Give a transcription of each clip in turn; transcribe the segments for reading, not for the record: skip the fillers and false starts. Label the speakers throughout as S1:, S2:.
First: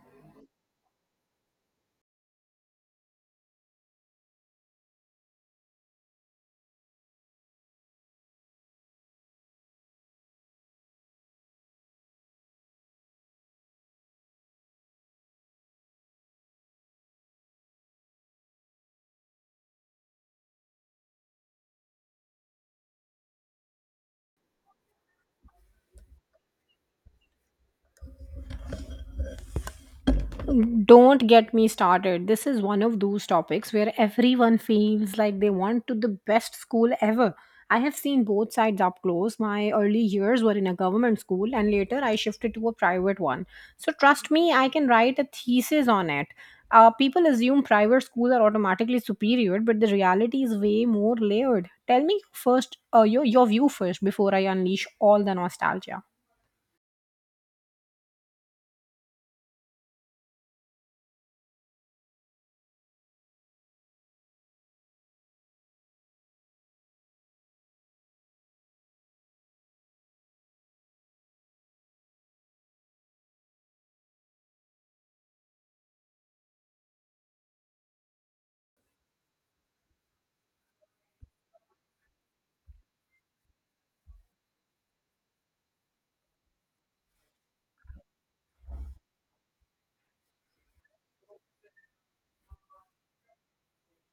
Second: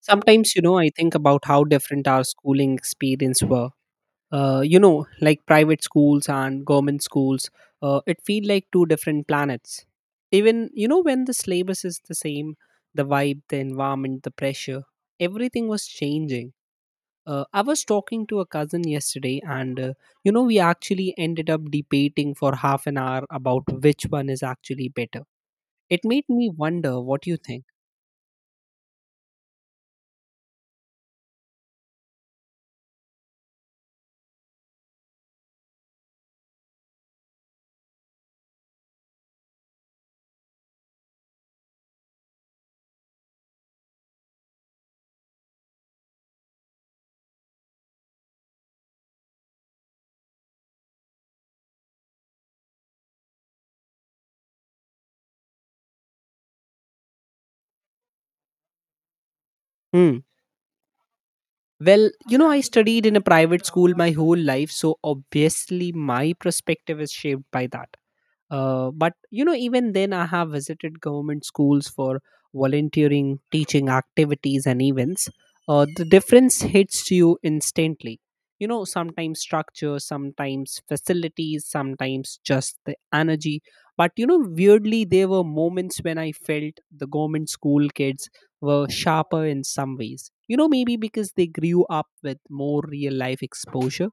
S1: Sometimes I think about how different our schooling experience were. Like private schools and government schools, it feel like two different planets. Even when the syllabus is the same, the vibe, the environment, the pressure, everything was changing. I was talking to a cousin yesterday, and we actually ended up debating for half an hour about which one is actually better. It made me wonder what you think.
S2: Don't get me started. This is one of those topics where everyone feels like they want to the best school ever. I have seen both sides up close. My early years were in a government school and later I shifted to a private one. So trust me, I can write a thesis on it. People assume private schools are automatically superior, but the reality is way more layered. Tell me first your view first before I unleash all the nostalgia.
S1: Hmm. Well I studied in a private school my whole life, so obviously my perspective is shaped by that. But even then I have visited government schools for volunteering, teaching activities, and events. The difference hits you instantly. Sometimes structure, sometimes facilities, sometimes just the energy. But you know Weirdly, there were moments when I felt the government school kids were sharper in some ways. Maybe because they grew up with more real life exposure.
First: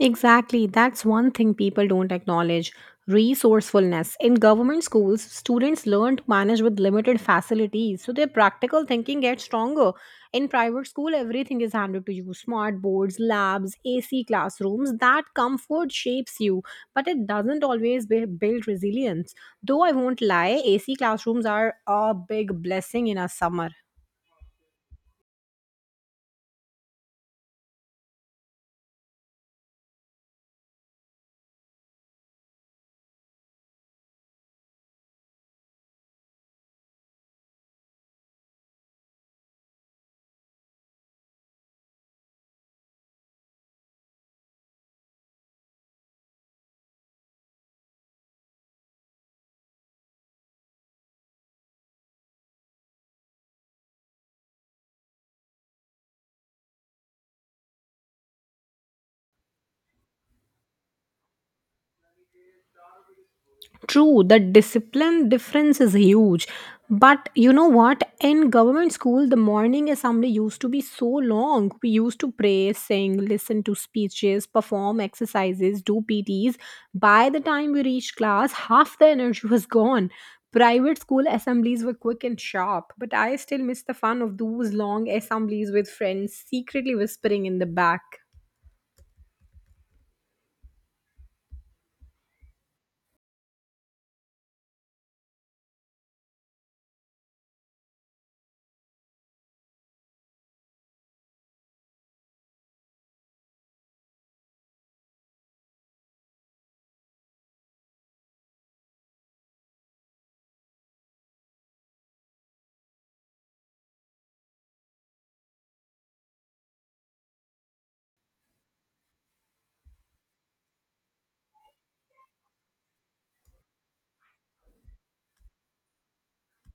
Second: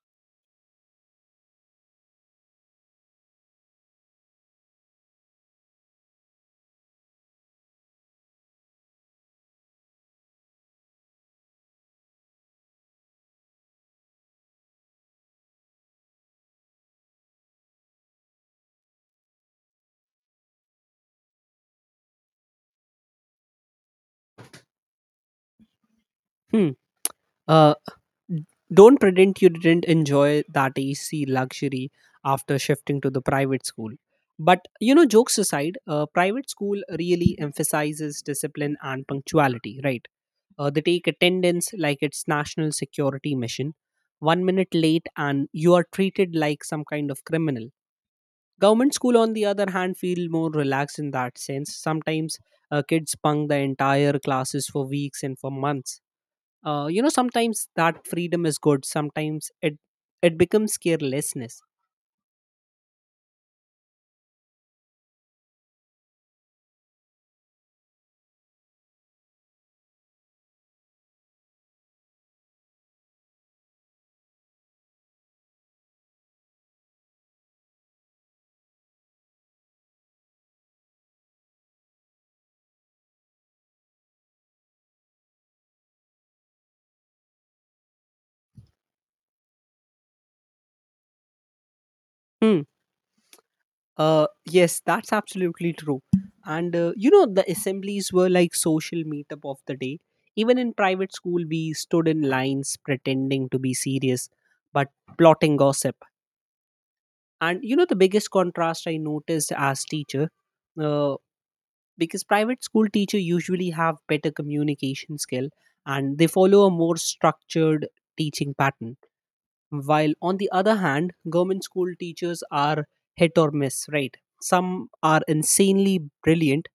S2: Exactly. That's one thing people don't acknowledge resourcefulness. In government schools, students learn to manage with limited facilities, so their practical thinking gets stronger. In private school, everything is handed to you smart boards, labs, AC classrooms. That comfort shapes you, but it doesn't always build resilience. Though I won't lie, AC classrooms are a big blessing in a summer.
S1: Hmm. Uh, Don't pretend you didn't enjoy that AC luxury after shifting to the private school. But jokes aside, private school really emphasizes discipline and punctuality, right? They take attendance like it's national security mission. 1 minute late and you are treated like some kind of criminal. Government school, on the other hand, feel more relaxed in that sense. Sometimes kids bunk the entire classes for weeks and for months. Sometimes that freedom is good, sometimes it becomes carelessness.
S2: True, the discipline difference is huge. But you know what? In government school, the morning assembly used to be so long. We used to pray, sing, listen to speeches, perform exercises, do PTs. By the time we reached class, half the energy was gone. Private school assemblies were quick and sharp, but I still miss the fun of those long assemblies with friends secretly whispering in the back.
S1: Hmm. Yes, that's absolutely true. And you know The assemblies were like social meetup of the day. Even in private school we stood in lines pretending to be serious, but plotting gossip. And the biggest contrast I noticed as teacher, uh, because private school teacher usually have better communication skill and they follow a more structured teaching pattern, while on the other hand government school teachers are hit or miss, right? Some are insanely brilliant,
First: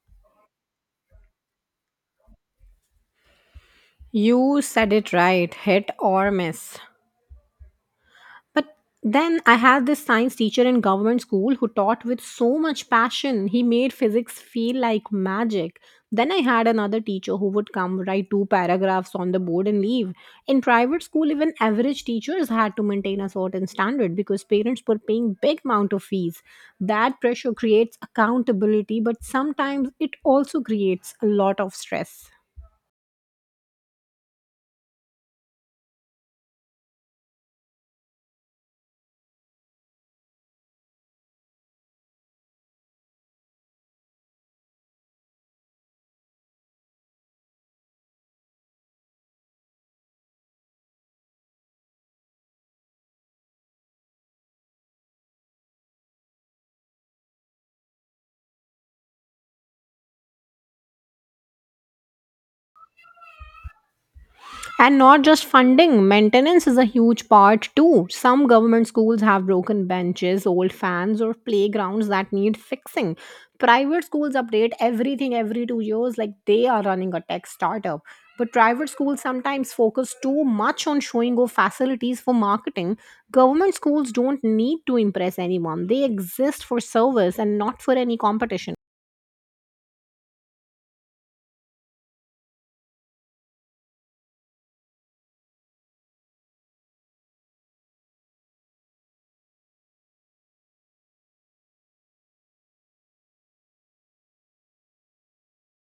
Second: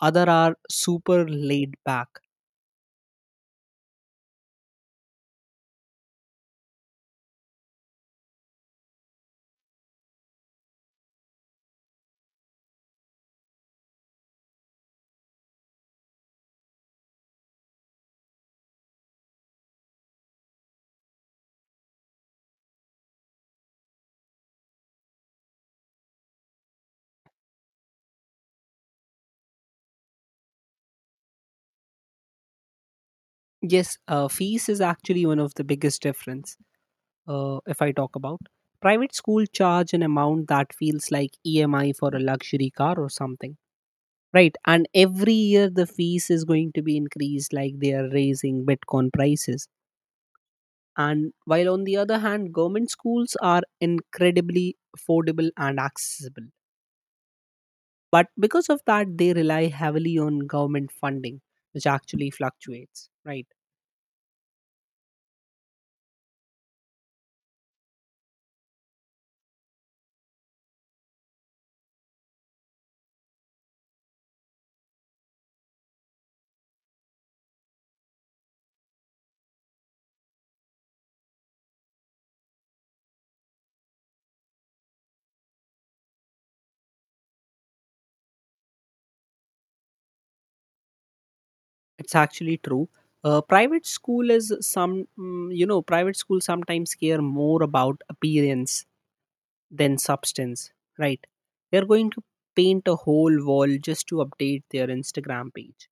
S1: other are super laid back.
S2: You said it right hit or miss. But then I had this science teacher in government school who taught with so much passion. He made physics feel like magic. Then I had another teacher who would come write two paragraphs on the board and leave. In private school, even average teachers had to maintain a certain standard because parents were paying big amount of fees. That pressure creates accountability, but sometimes it also creates a lot of stress.
S1: Yes, fees is actually one of the biggest difference. If I talk about, private school charge an amount that feels like EMI for a luxury car or something, right? And every year the fees is going to be increased like they are raising bitcoin prices. And while on the other hand, government schools are incredibly affordable and accessible, but because of that they rely heavily on government funding, which actually fluctuates, right?
S2: And not just funding, maintenance is a huge part too. Some government schools have broken benches, old fans, or playgrounds that need fixing. Private schools update everything every 2 years like they are running a tech startup. But private schools sometimes focus too much on showing off facilities for marketing. Government schools don't need to impress anyone, they exist for service and not for any competition.
S1: It's actually true. Private school is some mm, you know Private schools sometimes care more about appearance than substance, right? They're going to paint a whole wall just to update their Instagram page.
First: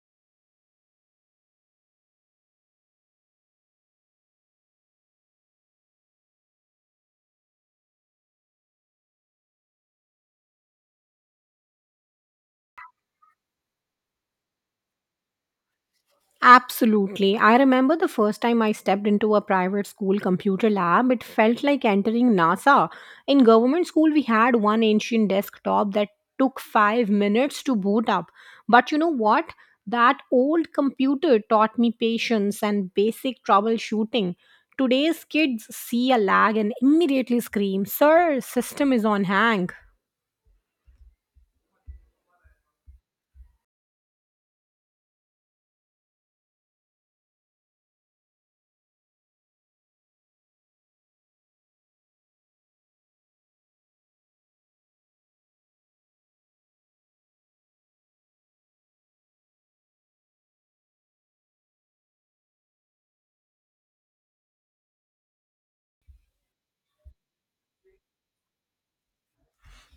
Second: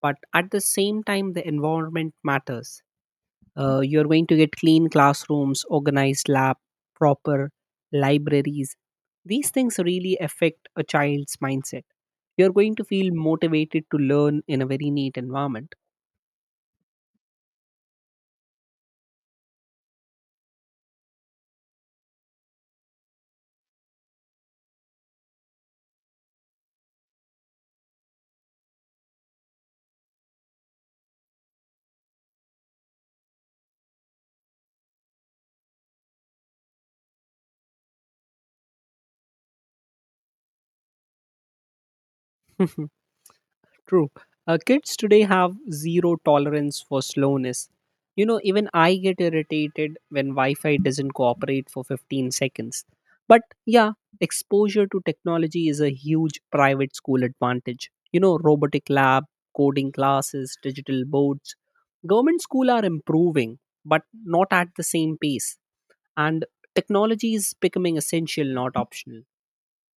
S1: But at the same time the environment matters. You're going to get clean classrooms, organized lab, proper libraries. These things really affect a child's mindset. You're going to feel motivated to learn in a very neat environment.
S2: Absolutely. I remember the first time I stepped into a private school computer lab, it felt like entering NASA. In government school, we had one ancient desktop that took 5 minutes to boot up. But you know what? That old computer taught me patience and basic troubleshooting. Today's kids see a lag and immediately scream, Sir, system is on hang.
S1: True. Kids today have zero tolerance for slowness. You know, even I get irritated when Wi Fi doesn't cooperate for 15 seconds. But yeah, exposure to technology is a huge private school advantage. Robotic lab, coding classes, digital boards. Government school are improving, but not at the same pace. And technology is becoming essential, not optional.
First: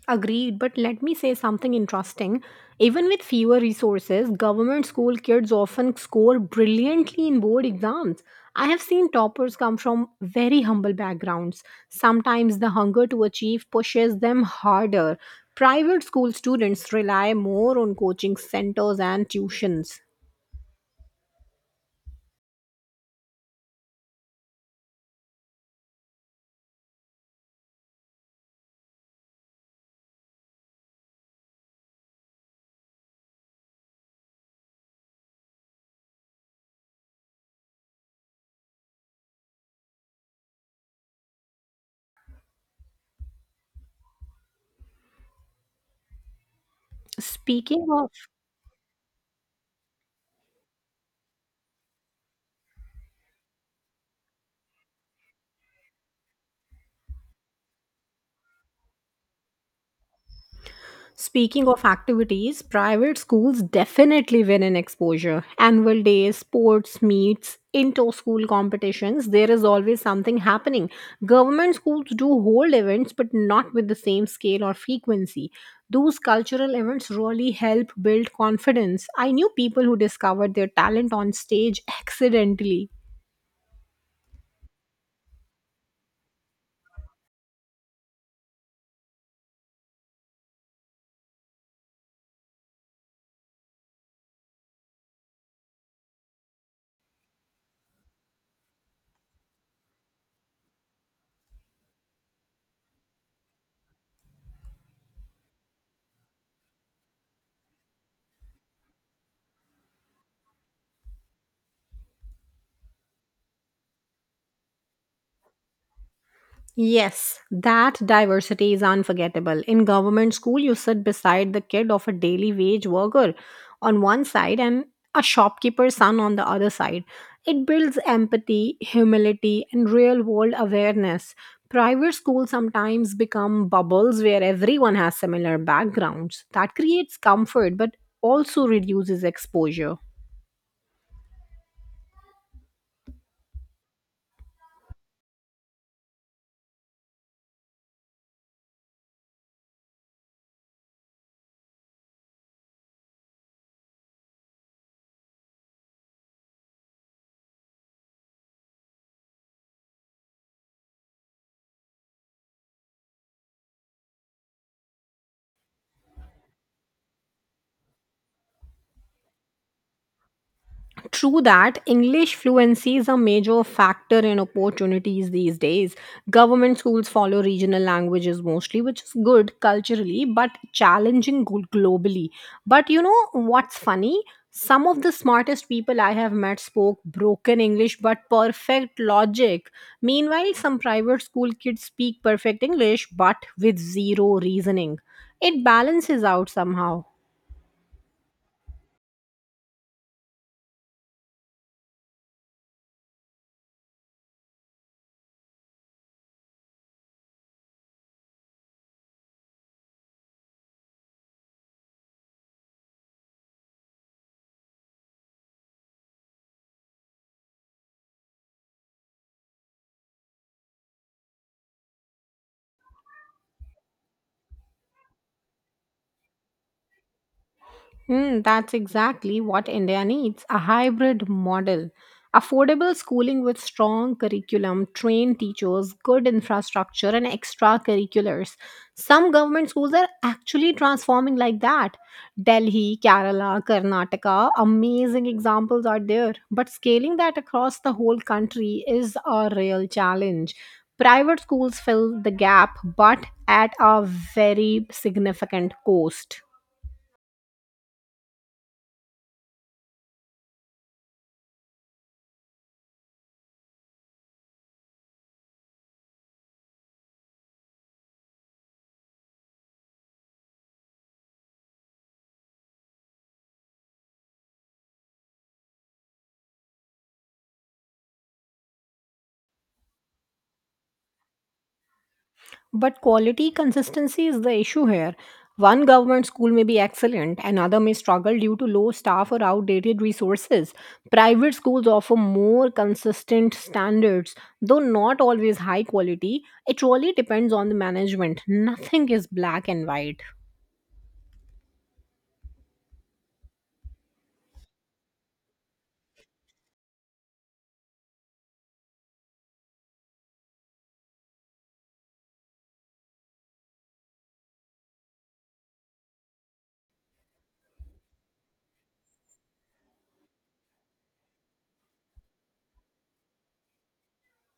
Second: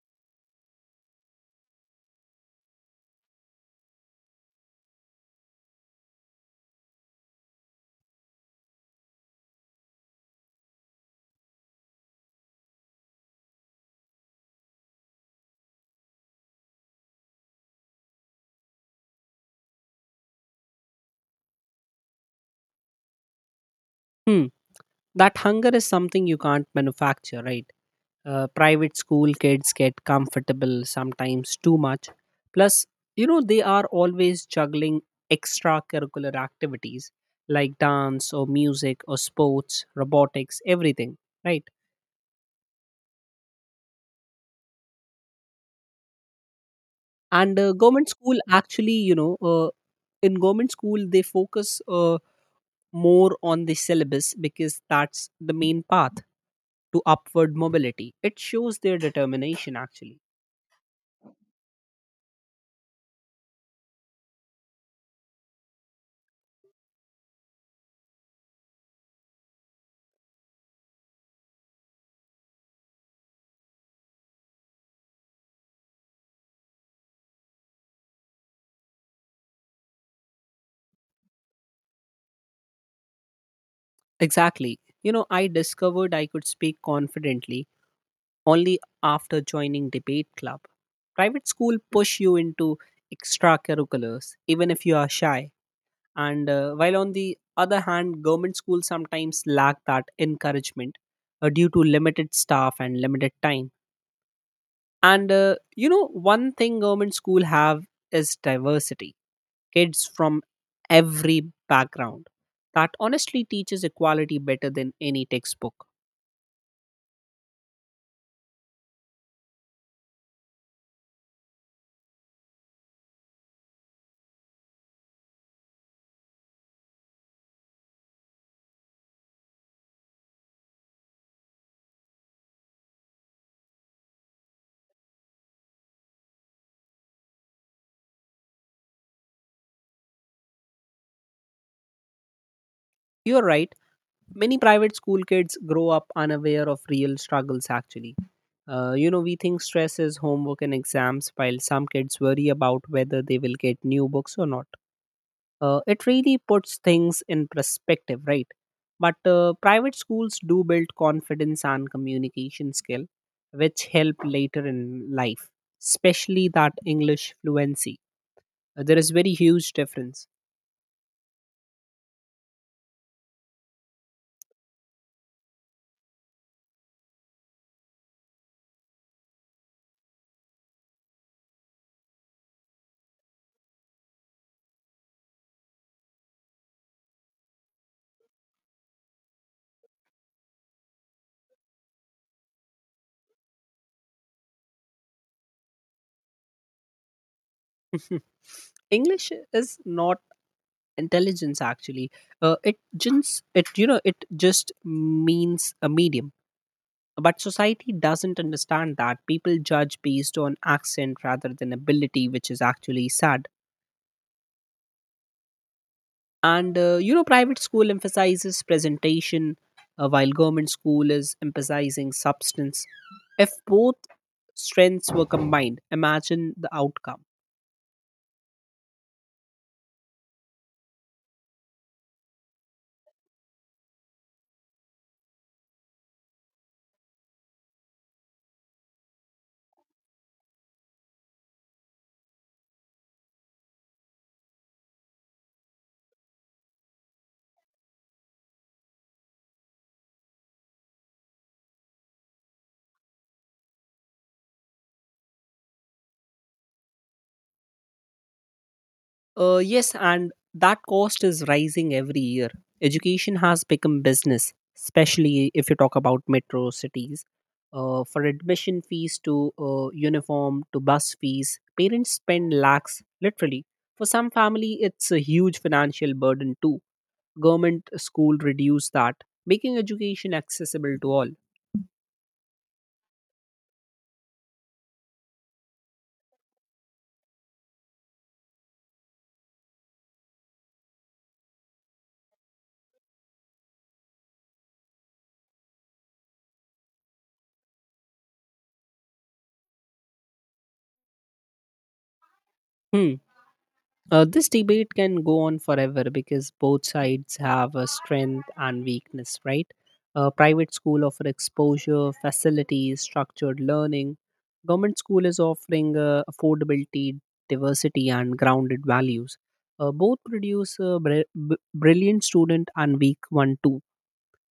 S2: Agreed, but let me say something interesting. Even with fewer resources, government school kids often score brilliantly in board exams. I have seen toppers come from very humble backgrounds. Sometimes the hunger to achieve pushes them harder. Private school students rely more on coaching centers and tuitions.
S1: Hmm. That hunger is something you can't manufacture, right? Private school kids get comfortable, sometimes too much. Plus, you know, they are always juggling extracurricular activities like dance, or music, or sports, robotics, everything, right? and
S2: Speaking
S1: government
S2: of
S1: school actually you know In government school they focus, more on the syllabus, because that's the main path to upward mobility. It shows their determination actually.
S2: Speaking of activities, private schools definitely win in exposure. Annual days, sports meets, inter school competitions, there is always something happening. Government schools do hold events, but not with the same scale or frequency. Those cultural events really help build confidence. I knew people who discovered their talent on stage accidentally.
S1: Exactly. I discovered I could speak confidently only after joining debate club. Private school push you into extracurriculars even if you are shy. And While on the other hand, government schools sometimes lack that encouragement, due to limited staff and limited time. One thing government school have is diversity. Kids from every background. That honestly teaches equality better than any textbook.
S2: Yes, that diversity is unforgettable. In government school, you sit beside the kid of a daily wage worker on one side and a shopkeeper's son on the other side. It builds empathy, humility, and real world awareness. Private schools sometimes become bubbles where everyone has similar backgrounds. That creates comfort but also reduces exposure.
S1: You're right. Many private school kids grow up unaware of real struggles, actually. We think stress is homework and exams, while some kids worry about whether they will get new books or not. It really puts things in perspective, right? But private schools do build confidence and communication skill, which help later in life, especially that English fluency. There is very huge difference.
S2: True that, English fluency is a major factor in opportunities these days. Government schools follow regional languages mostly, which is good culturally but challenging globally. But you know what's funny? Some of the smartest people I have met spoke broken English but perfect logic. Meanwhile, some private school kids speak perfect English but with zero reasoning. It balances out somehow.
S1: English is not intelligence actually. It just it you know it just means a medium. But society doesn't understand. That people judge based on accent rather than ability, which is actually sad. And you know Private school emphasizes presentation, while government school is emphasizing substance. If both strengths were combined, imagine the outcome.
S2: Hmm, that's exactly what India needs a hybrid model. Affordable schooling with strong curriculum, trained teachers, good infrastructure, and extracurriculars. Some government schools are actually transforming like that. Delhi, Kerala, Karnataka, amazing examples are there. But scaling that across the whole country is a real challenge. Private schools fill the gap, but at a very significant cost.
S1: Yes, and that cost is rising every year. Education has become business, especially if you talk about metro cities. For admission fees to uniform to bus fees, parents spend lakhs literally. For some family, it's a huge financial burden too. Government school reduce that, making education accessible to all.
S2: But quality consistency is the issue here. One government school may be excellent, another may struggle due to low staff or outdated resources. Private schools offer more consistent standards, though not always high quality. It really depends on the management. Nothing is black and white.
S1: Hmm. This debate can go on forever because both sides have a strength and weakness, right? A private school offer exposure, facilities, structured learning. Government school is offering affordability, diversity, and grounded values. Both produce a brilliant student and weak one too.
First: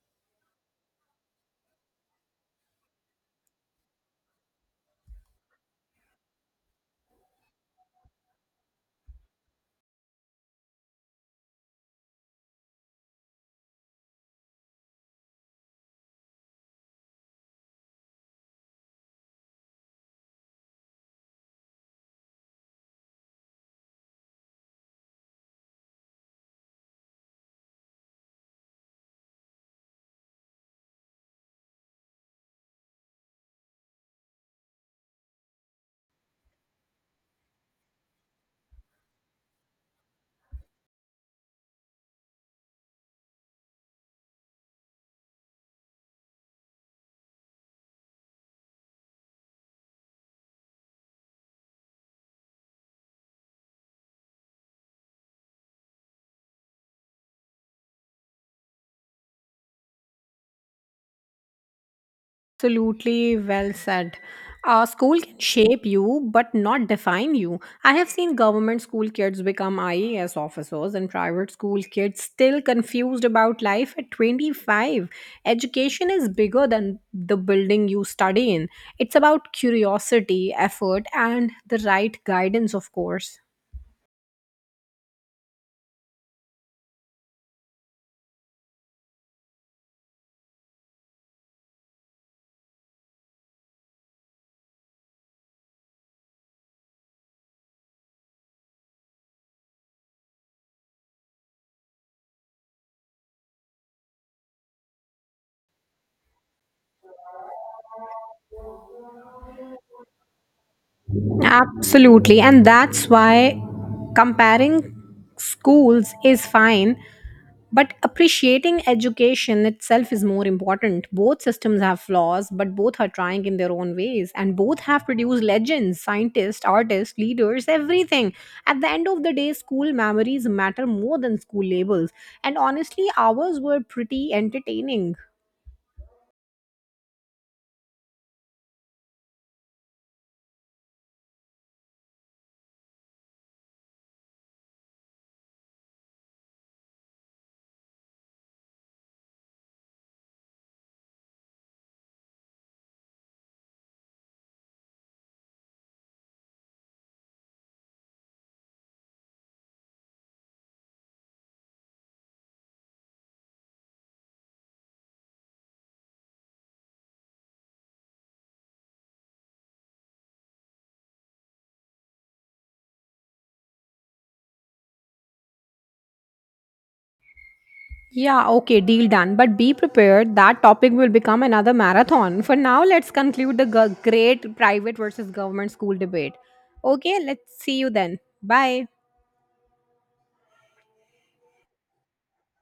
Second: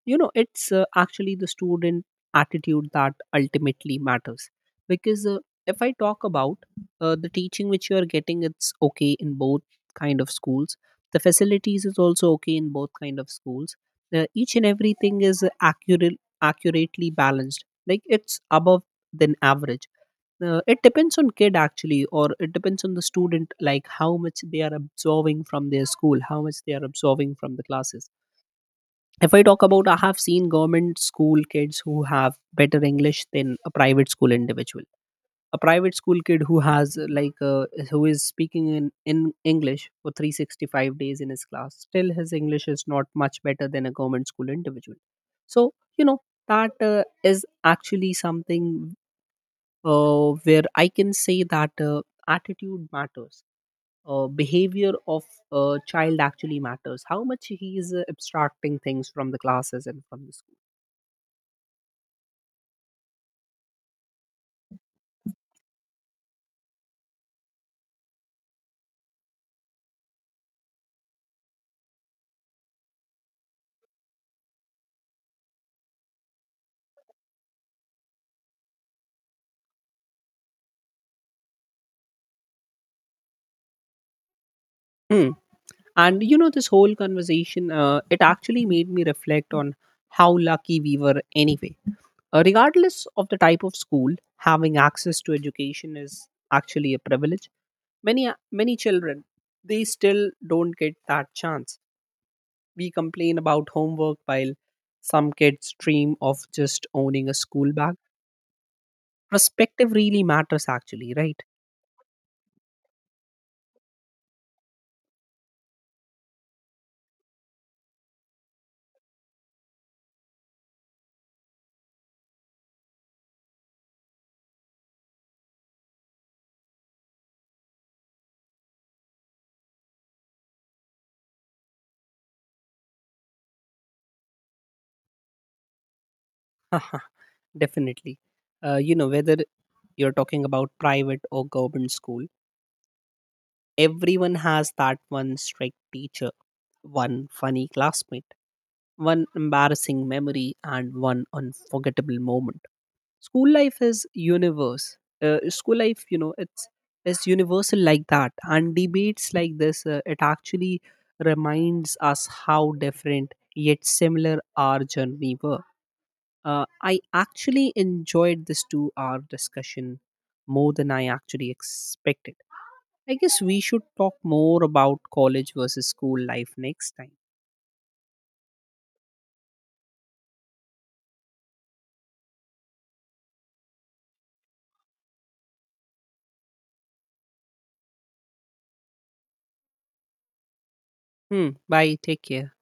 S1: It's actually the student attitude that ultimately matters. Because if I talk about the teaching which you are getting, it's okay in both kind of schools. The facilities is also okay in both kind of schools. Each and everything is accurate, accurately balanced, like it's above than average. It depends on kid actually, or it depends on the student, like how much they are absorbing from their school, how much they are absorbing from the classes. If I talk about, I have seen government school kids who have better English than a private school individual. A private school kid who has like who is speaking in English for 365 days in his class, still his English is not much better than a government school individual. So you know that is actually something where I can say that attitude matters. Behavior of a child actually matters, how much he is abstracting things from the classes and from the.
S2: Absolutely well said. School can shape you, but not define you. I have seen government school kids become IAS officers and private school kids still confused about life at 25. Education is bigger than the building you study in, it's about curiosity, effort, and the right guidance, of course.
S1: Hmm. And this whole conversation, it actually made me reflect on how lucky we were anyway. Regardless of the type of school, having access to education is actually a privilege. Many many children, they still don't get that chance. We complain about homework while some kids dream of just owning a school bag. Perspective really matters, actually, right?
S2: Absolutely. And that's why comparing schools is fine, but appreciating education itself is more important. Both systems have flaws, but both are trying in their own ways. And both have produced legends, scientists, artists, leaders, everything. At the end of the day, school memories matter more than school labels. And honestly, ours were pretty entertaining.
S1: Definitely. Whether you're talking about private or government school, everyone has that one strict teacher, one funny classmate, one embarrassing memory, and one unforgettable moment. School life is universe. School life it's universal like that, and debates like this, it actually reminds us how different yet similar our journey were. I actually enjoyed this 2-hour discussion more than I actually expected. I guess we should talk more about college versus school life next time.
S2: Yeah, okay, deal done. But be prepared, that topic will become another marathon. For now, let's conclude the great private versus government school debate. Okay, let's see you then. Bye.
S1: Hmm. Bye. Take care.